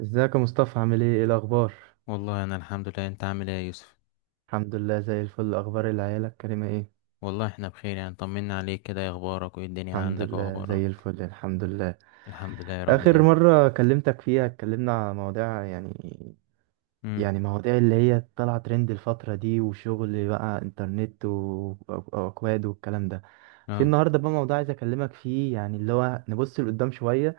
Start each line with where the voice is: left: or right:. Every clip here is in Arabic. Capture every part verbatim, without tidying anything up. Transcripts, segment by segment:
right: ازيك يا مصطفى؟ عامل ايه؟ ايه الاخبار؟
left: والله انا الحمد لله. انت عامل ايه يا يوسف؟
right: الحمد لله زي الفل. اخبار العيله الكريمه ايه؟
left: والله احنا بخير، يعني طمنا عليك كده. إيه اخبارك وايه الدنيا
right: الحمد
left: عندك
right: لله
left: واخبارك؟
right: زي الفل، الحمد لله.
left: الحمد لله يا رب
right: اخر
left: دايما.
right: مره كلمتك فيها اتكلمنا على مواضيع، يعني
left: امم.
right: يعني مواضيع اللي هي طالعه ترند الفتره دي، وشغل بقى انترنت و- واكواد والكلام ده. في
left: اه.
right: النهارده بقى موضوع عايز اكلمك فيه، يعني اللي هو نبص لقدام شويه.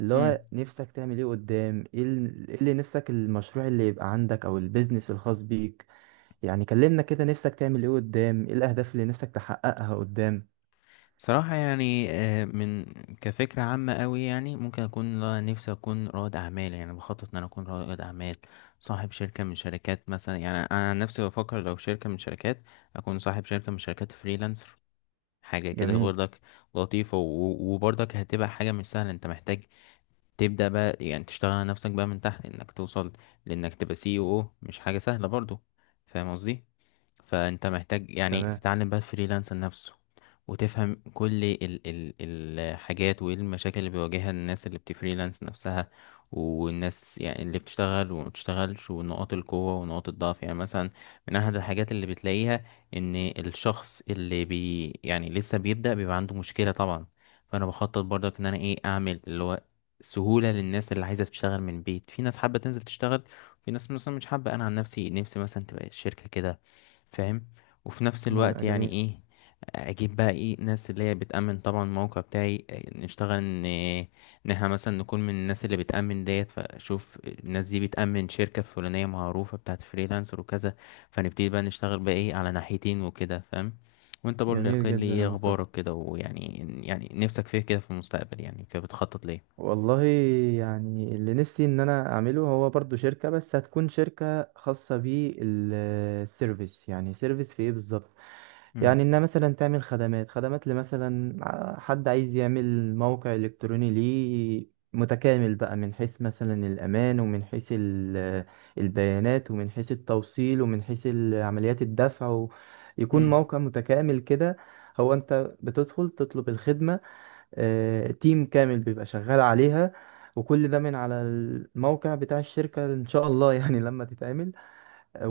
right: اللي
left: امم.
right: هو نفسك تعمل ايه قدام؟ ايه ال- إيه اللي نفسك، المشروع اللي يبقى عندك او البيزنس الخاص بيك؟ يعني كلمنا كده، نفسك تعمل ايه قدام؟ ايه الاهداف اللي نفسك تحققها قدام؟
left: بصراحه يعني آه، من كفكره عامه قوي، يعني ممكن اكون لا- نفسي اكون رائد اعمال، يعني بخطط ان انا اكون رائد اعمال، صاحب شركه من شركات مثلا. يعني انا عن نفسي بفكر لو شركه من شركات، اكون صاحب شركه من شركات فريلانسر، حاجه كده
right: جميل.
left: برضك. لطيفه و- وبرضك هتبقى حاجه مش سهله. انت محتاج تبدأ بقى، يعني تشتغل على نفسك بقى من تحت انك توصل لانك تبقى سي او، مش حاجة سهلة برضو. فاهم قصدي؟ فانت محتاج يعني
right: تمام.
left: تتعلم بقى الفريلانسر نفسه، وتفهم كل ال ال الحاجات وايه المشاكل اللي بيواجهها الناس اللي بتفريلانس نفسها، والناس يعني اللي بتشتغل وما بتشتغلش، ونقاط القوة ونقاط الضعف. يعني مثلا من احد الحاجات اللي بتلاقيها ان الشخص اللي بي يعني لسه بيبدأ بيبقى عنده مشكلة طبعا. فانا بخطط برضك ان انا ايه اعمل اللي هو سهولة للناس اللي عايزة تشتغل من البيت. في ناس حابة تنزل تشتغل، في ناس مثلا مش حابة. انا عن نفسي نفسي مثلا تبقى الشركة كده، فاهم؟ وفي نفس
right: م-
left: الوقت يعني
right: جميل.
left: ايه، اجيب بقى ايه ناس اللي هي بتأمن طبعا الموقع بتاعي. نشتغل ان ان احنا مثلا نكون من الناس اللي بتأمن ديت. فشوف الناس دي بتأمن شركة فلانية معروفة بتاعت فريلانسر وكذا، فنبتدي بقى نشتغل بقى ايه على ناحيتين وكده، فاهم؟ وانت برضه
right: جميل
left: يقول لي
right: جدا يا
left: ايه
right: مصطفى.
left: اخبارك كده ويعني، يعني نفسك فيه كده في المستقبل؟ يعني كده بتخطط ليه؟
right: والله يعني اللي نفسي ان انا اعمله هو برضو شركة، بس هتكون شركة خاصة بالسيرفيس. يعني سيرفيس في ايه بالظبط؟
left: امم.
right: يعني انها مثلا تعمل خدمات. خدمات لمثلا ع- حد عايز يعمل موقع الكتروني ليه متكامل بقى، من حيث مثلا الامان، ومن حيث ال- البيانات، ومن حيث التوصيل، ومن حيث ال- عمليات الدفع، و- يكون
left: امم.
right: موقع متكامل كده. هو انت بتدخل تطلب الخدمة، آه، تيم كامل بيبقى شغال عليها، وكل ده من على الموقع بتاع الشركة ان شاء الله. يعني لما تتعمل،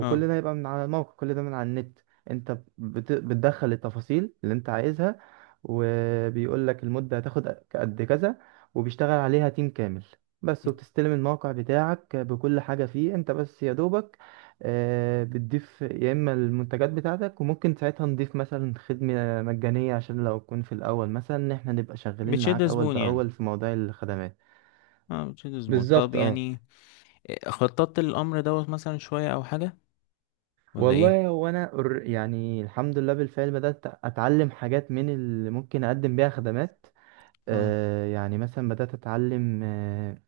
left: اه،
right: ده هيبقى من على الموقع، كل ده من على النت. انت بت... بتدخل التفاصيل اللي انت عايزها، وبيقول لك المدة هتاخد قد كذا، وبيشتغل عليها تيم كامل بس، وبتستلم الموقع بتاعك بكل حاجة فيه. انت بس يا دوبك آه، بتضيف يا اما المنتجات بتاعتك. وممكن ساعتها نضيف مثلا خدمة مجانية، عشان لو تكون في الاول مثلا ان احنا نبقى شغالين
left: بتشد
right: معاك اول
left: زبون يعني.
right: باول في مواضيع الخدمات.
left: اه، بتشد زبون. طب
right: بالظبط، اه.
left: يعني إيه، خططت للأمر دوت مثلا شوية أو حاجة ولا إيه؟
right: والله هو انا أر- يعني الحمد لله بالفعل بدات اتعلم حاجات من اللي ممكن اقدم بيها خدمات.
left: اه.
right: آه يعني مثلا بدات اتعلم، آه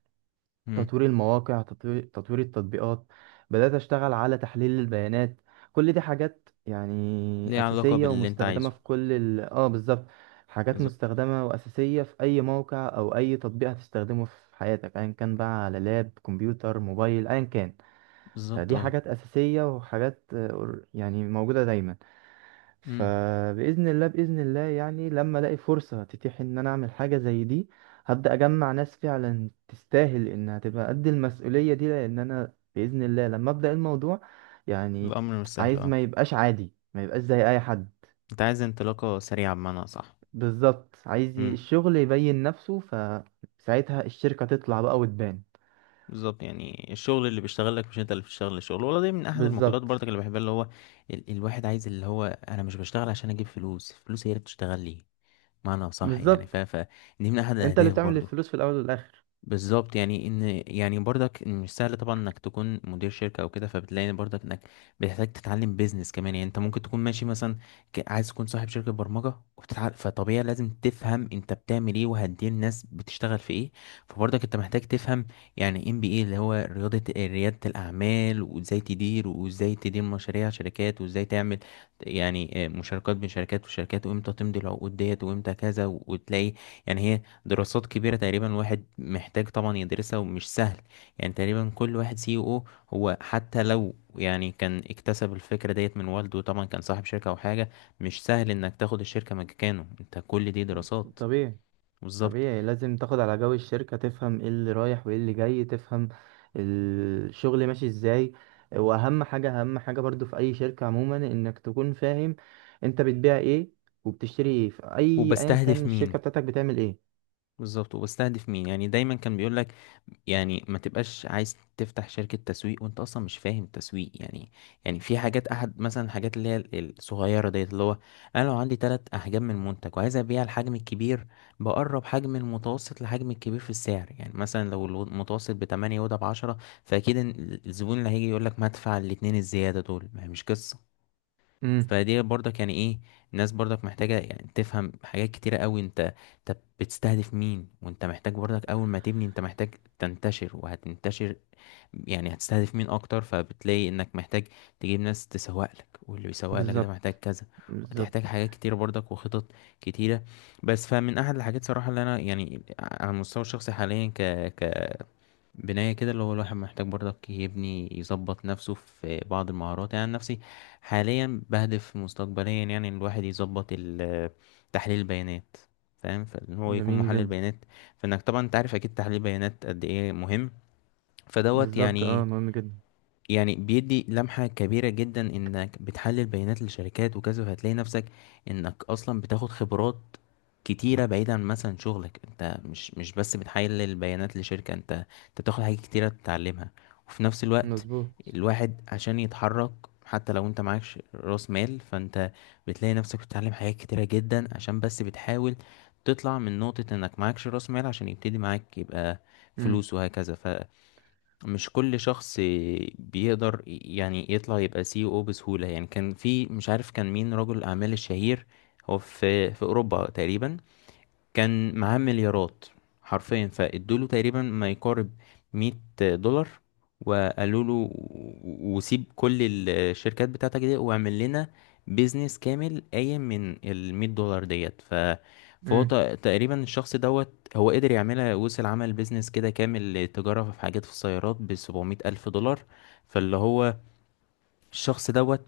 left: امم.
right: تطوير المواقع، تطوير, تطوير التطبيقات، بدات اشتغل على تحليل البيانات. كل دي حاجات يعني
left: ليه علاقة
right: اساسيه
left: باللي أنت
right: ومستخدمه
left: عايزه.
right: في كل ال... اه بالظبط. حاجات
left: بالظبط.
right: مستخدمه واساسيه في اي موقع او اي تطبيق هتستخدمه في حياتك، ايا كان بقى على لاب، كمبيوتر، موبايل، ايا كان.
left: بالظبط
right: فدي
left: اه.
right: حاجات أساسية وحاجات آه، أور- يعني موجودة دايما.
left: امم.
right: فبإذن الله، بإذن الله يعني لما ألاقي فرصة تتيح إن أنا أعمل حاجة زي دي، هبدأ أجمع ناس فعلا تستاهل إنها تبقى قد المسؤولية دي، لأن أنا بإذن الله لما أبدأ الموضوع يعني
left: الأمر مش سهل
right: عايز
left: اه.
right: ما يبقاش عادي، ما يبقاش زي أي حد.
left: أنت عايز انطلاقة سريعة بمعنى صح.
right: بالظبط. عايز ي-
left: امم.
right: الشغل يبين نفسه، فساعتها الشركة تطلع بقى وتبان.
left: بالظبط، يعني الشغل اللي بيشتغلك مش أنت اللي بتشتغل الشغل، ولا دي من أحد المقولات
right: بالظبط.
left: برضك اللي بحبها، اللي هو ال الواحد عايز اللي هو أنا مش بشتغل عشان أجيب فلوس، فلوس هي اللي بتشتغل لي. معنى صح يعني ف
right: بالظبط،
left: ف دي من أحد
right: أنت اللي
left: الأهداف
right: بتعمل
left: برضو.
right: الفلوس في الأول والآخر.
left: بالظبط يعني ان، يعني برضك إن مش سهل طبعا انك تكون مدير شركه او كده، فبتلاقي إن برضك انك بتحتاج تتعلم بيزنس كمان. يعني انت ممكن تكون ماشي مثلا، ك- عايز تكون صاحب شركه برمجه وبتتعلم. فطبيعي لازم تفهم انت بتعمل ايه، وهتدير الناس بتشتغل في ايه. فبرضك انت محتاج تفهم، يعني ام بي اي اللي هو رياضه رياده الاعمال، وازاي تدير وازاي تدير مشاريع شركات، وازاي تعمل يعني آه، مشاركات بين شركات وشركات، وامتى تمضي العقود ديت وامتى كذا. وتلاقي يعني هي دراسات كبيرة تقريبا، واحد محتاج طبعا يدرسها ومش سهل. يعني تقريبا كل واحد سي او، هو حتى لو يعني كان اكتسب الفكرة ديت من والده، طبعا كان صاحب شركة او حاجة، مش سهل انك تاخد الشركة مكانه. انت كل دي دراسات.
right: طبيعي.
left: بالظبط.
right: طبيعي، لازم تاخد على جو الشركة، تفهم ايه اللي رايح وايه اللي جاي، تفهم الشغل ماشي ازاي. واهم حاجة، اهم حاجة برضو في اي شركة عموما، انك تكون فاهم انت بتبيع ايه وبتشتري ايه، في اي، ايا كان
left: وبستهدف مين.
right: الشركة بتاعتك بتعمل ايه.
left: بالظبط وبستهدف مين، يعني دايما كان بيقول لك يعني ما تبقاش عايز تفتح شركة تسويق وانت اصلا مش فاهم التسويق يعني. يعني في حاجات احد مثلا الحاجات اللي هي ال- الصغيرة ديت اللي هو انا لو عندي تلات احجام من منتج وعايز ابيع الحجم الكبير، بقرب حجم المتوسط لحجم الكبير في السعر. يعني مثلا لو المتوسط بتمانية وده بعشرة، فاكيد إن الزبون اللي هيجي يقول لك ما ادفع الاتنين الزيادة دول، ما هي مش قصة.
right: امم.
left: فدي برضك يعني ايه، الناس برضك محتاجة يعني تفهم حاجات كتيرة قوي انت. طب بتستهدف مين، وانت محتاج برضك اول ما تبني انت محتاج تنتشر وهتنتشر. يعني هتستهدف مين اكتر، فبتلاقي انك محتاج تجيب ناس تسوق لك، واللي بيسوق لك ده محتاج
right: بالظبط.
left: كذا. وهتحتاج
right: بالظبط.
left: حاجات كتيرة برضك وخطط كتيرة. بس فمن احد الحاجات صراحة اللي انا يعني على المستوى الشخصي حاليا ك ك بناية كده، اللي هو الواحد محتاج برضك يبني يظبط نفسه في بعض المهارات. يعني عن نفسي حاليا بهدف مستقبليا يعني إن الواحد يظبط ال- تحليل البيانات، فاهم، فان هو يكون
right: جميل
left: محلل
right: جدا.
left: بيانات. فانك طبعا انت عارف اكيد تحليل البيانات قد ايه مهم، فدوت
right: بالظبط، اه،
left: يعني.
right: مهم جدا.
left: يعني بيدي لمحة كبيرة جدا انك بتحلل بيانات لشركات وكذا، وهتلاقي نفسك انك اصلا بتاخد خبرات كتيرة بعيدا عن مثلا شغلك. انت مش مش بس بتحلل بيانات لشركة، انت انت بتاخد حاجات كتيرة تتعلمها. وفي نفس الوقت
right: مظبوط.
left: الواحد عشان يتحرك، حتى لو انت معكش راس مال، فانت بتلاقي نفسك بتتعلم حاجات كتيرة جدا عشان بس بتحاول تطلع من نقطة انك معكش راس مال، عشان يبتدي معاك يبقى
right: امم.
left: فلوس وهكذا. مش كل شخص بيقدر يعني يطلع يبقى سي او بسهولة. يعني كان في مش عارف كان مين رجل الأعمال الشهير، هو في في أوروبا تقريبا، كان معاه مليارات حرفيا. فادوله تقريبا ما يقارب مية دولار، وقالوا له و- وسيب كل الشركات بتاعتك دي واعمل لنا بيزنس كامل قايم من ال مية دولار ديت. ف فهو ت-
right: امم.
left: تقريبا الشخص دوت هو قدر يعملها. وصل عمل بيزنس كده كامل، تجارة في حاجات في السيارات ب سبعمية ألف دولار. فاللي هو الشخص دوت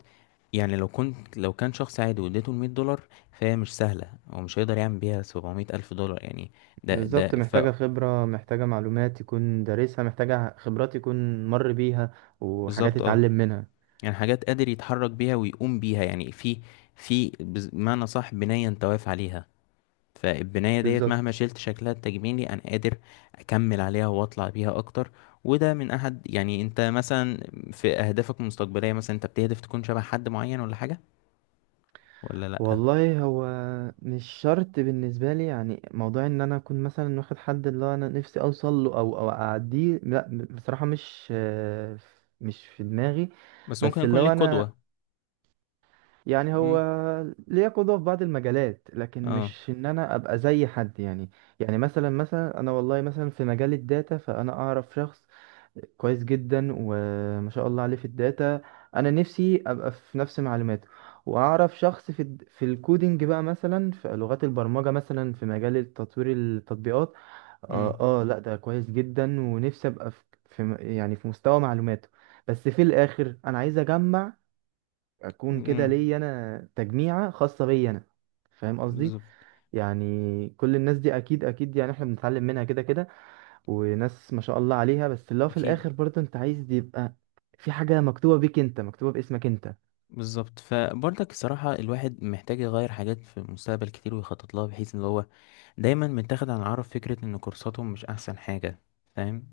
left: يعني لو كنت لو كان شخص عادي واديته المية دولار، فهي مش سهلة، هو مش هيقدر يعمل بيها سبعمية ألف دولار يعني. ده ده
right: بالظبط،
left: ف
right: محتاجة خبرة، محتاجة معلومات يكون دارسها، محتاجة خبرات يكون مر بيها، وحاجات
left: بالظبط اه.
right: يتعلم منها.
left: يعني حاجات قادر يتحرك بيها ويقوم بيها يعني في في بز- بمعنى صح بناية انت واقف عليها. فالبناية ديت مهما
right: بالظبط.
left: شلت شكلها التجميلي أنا قادر أكمل عليها وأطلع بيها أكتر. وده من أحد، يعني أنت مثلا في أهدافك المستقبلية مثلا أنت بتهدف تكون شبه حد معين ولا حاجة ولا لأ؟
right: والله هو مش شرط بالنسبة لي، يعني موضوع ان انا اكون مثلا واخد حد اللي هو انا نفسي اوصل له او او اعديه، لا ب- بصراحة مش، آه، مش في دماغي.
left: بس ممكن
right: بس
left: يكون
right: اللي هو
left: ليك
right: انا
left: قدوة.
right: يعني هو
left: مم.
right: ليا قدوة في بعض المجالات، لكن
left: اه.
right: مش ان انا ابقى زي حد يعني. يعني مثلا، مثلا انا والله مثلا في مجال الداتا، فانا اعرف شخص كويس جدا وما شاء الله عليه في الداتا، انا نفسي ابقى في نفس معلوماته. واعرف شخص في الد- في الكودينج بقى مثلا، في لغات البرمجة مثلا، في مجال تطوير التطبيقات.
left: امم.
right: اه, آه لا ده كويس جدا، ونفسي ابقى في في م- يعني في مستوى معلوماته. بس في الاخر انا عايز اجمع، اكون
left: امم.
right: كده ليا انا تجميعة خاصة بيا انا. فاهم قصدي؟
left: بالظبط.
right: يعني كل الناس دي اكيد، اكيد يعني احنا بنتعلم منها كده كده، وناس ما شاء الله عليها، بس اللي هو في
left: اكيد.
right: الاخر برضه انت عايز يبقى في حاجة مكتوبة بيك انت، مكتوبة باسمك انت.
left: بالظبط. فبرضك الصراحه الواحد محتاج يغير حاجات في المستقبل كتير ويخطط لها، بحيث ان هو دايما متاخد عن العرب فكره ان كورساتهم مش احسن حاجه، فاهم.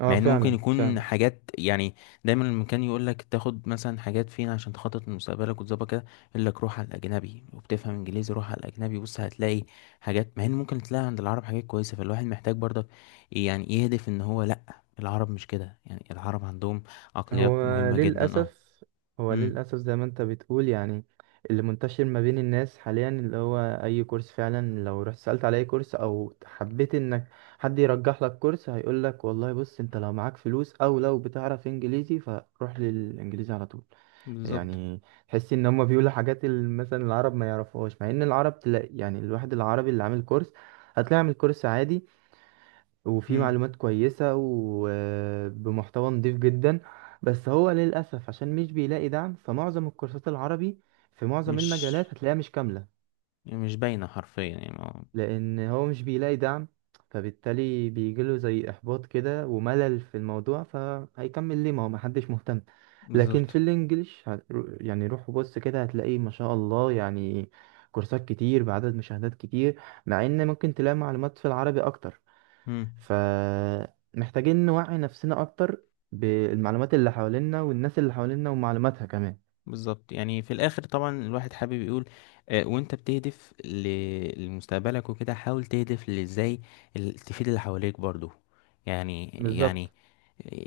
right: اه،
left: مع ان ممكن
right: فعلا،
left: يكون
right: فعلا.
left: حاجات يعني دايما المكان يقول لك تاخد مثلا حاجات فين عشان تخطط لمستقبلك وتظبط كده. يقول لك روح على الاجنبي، وبتفهم انجليزي روح على الاجنبي، بص هتلاقي حاجات. مع ان ممكن تلاقي عند العرب حاجات كويسه. فالواحد محتاج برضك يعني يهدف ان هو لا، العرب مش كده. يعني العرب عندهم
right: هو
left: عقليات مهمه جدا اه.
right: للأسف، هو
left: امم.
right: للأسف زي ما انت بتقول، يعني اللي منتشر ما بين الناس حاليا اللي هو أي كورس، فعلا لو رحت سألت على أي كورس أو حبيت إنك حد يرجح لك كورس، هيقولك والله بص، انت لو معاك فلوس أو لو بتعرف إنجليزي فروح للإنجليزي على طول.
left: بالظبط.
right: يعني تحس ان هم بيقولوا حاجات ال- مثلا العرب ما يعرفوهاش، مع ان العرب تلاقي يعني الواحد العربي اللي عامل كورس، هتلاقي عامل كورس عادي وفيه
left: امم.
right: معلومات كويسة وبمحتوى نضيف جدا. بس هو للأسف عشان مش بيلاقي دعم، فمعظم الكورسات العربي في معظم
left: مش
right: المجالات هتلاقيها مش كاملة.
left: مش باينه حرفيا يعني آه،
right: لان هو مش بيلاقي دعم، فبالتالي بيجيله زي احباط كده وملل في الموضوع، فهيكمل ليه ما هو محدش مهتم. لكن
left: بالظبط.
right: في الانجليش هت- يعني روح وبص كده هتلاقيه ما شاء الله، يعني كورسات كتير بعدد مشاهدات كتير، مع ان ممكن تلاقي معلومات في العربي اكتر. فمحتاجين نوعي نفسنا اكتر بالمعلومات اللي حوالينا، والناس اللي حوالينا ومعلوماتها كمان.
left: بالظبط، يعني في الاخر طبعا الواحد حابب يقول آه، وانت بتهدف ل- لمستقبلك وكده، حاول تهدف لازاي ال- تفيد اللي حواليك برضو. يعني يعني
right: بالظبط.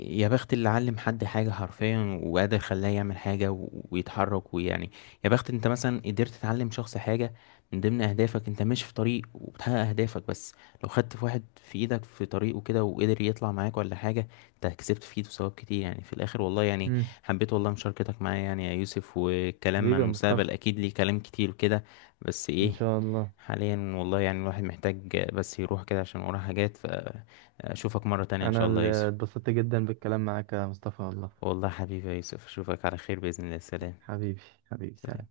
left: يا بخت اللي علم حد حاجة حرفيا وقادر خلاه يعمل حاجة و- ويتحرك ويعني، يا بخت انت مثلا قدرت تعلم شخص حاجة. من ضمن اهدافك انت ماشي في طريق وبتحقق اهدافك، بس لو خدت في واحد في ايدك في طريقه كده وقدر يطلع معاك ولا حاجة، انت كسبت في ايده ثواب كتير يعني في الاخر والله يعني.
right: مم.
left: حبيت والله مشاركتك معايا يعني يا يوسف، والكلام
right: حبيبي
left: عن
right: يا
left: المستقبل
right: مصطفى،
left: اكيد ليه كلام كتير وكده. بس
right: ان
left: ايه،
right: شاء الله.
left: حاليا والله يعني الواحد محتاج بس يروح كده عشان وراه حاجات. فاشوفك مرة تانية ان
right: انا
left: شاء الله يا
right: اللي
left: يوسف.
right: اتبسطت جدا بالكلام معاك يا مصطفى والله.
left: والله حبيبي يا يوسف، اشوفك على خير بإذن الله. سلام.
right: حبيبي. حبيبي،
left: سلام.
right: سلام.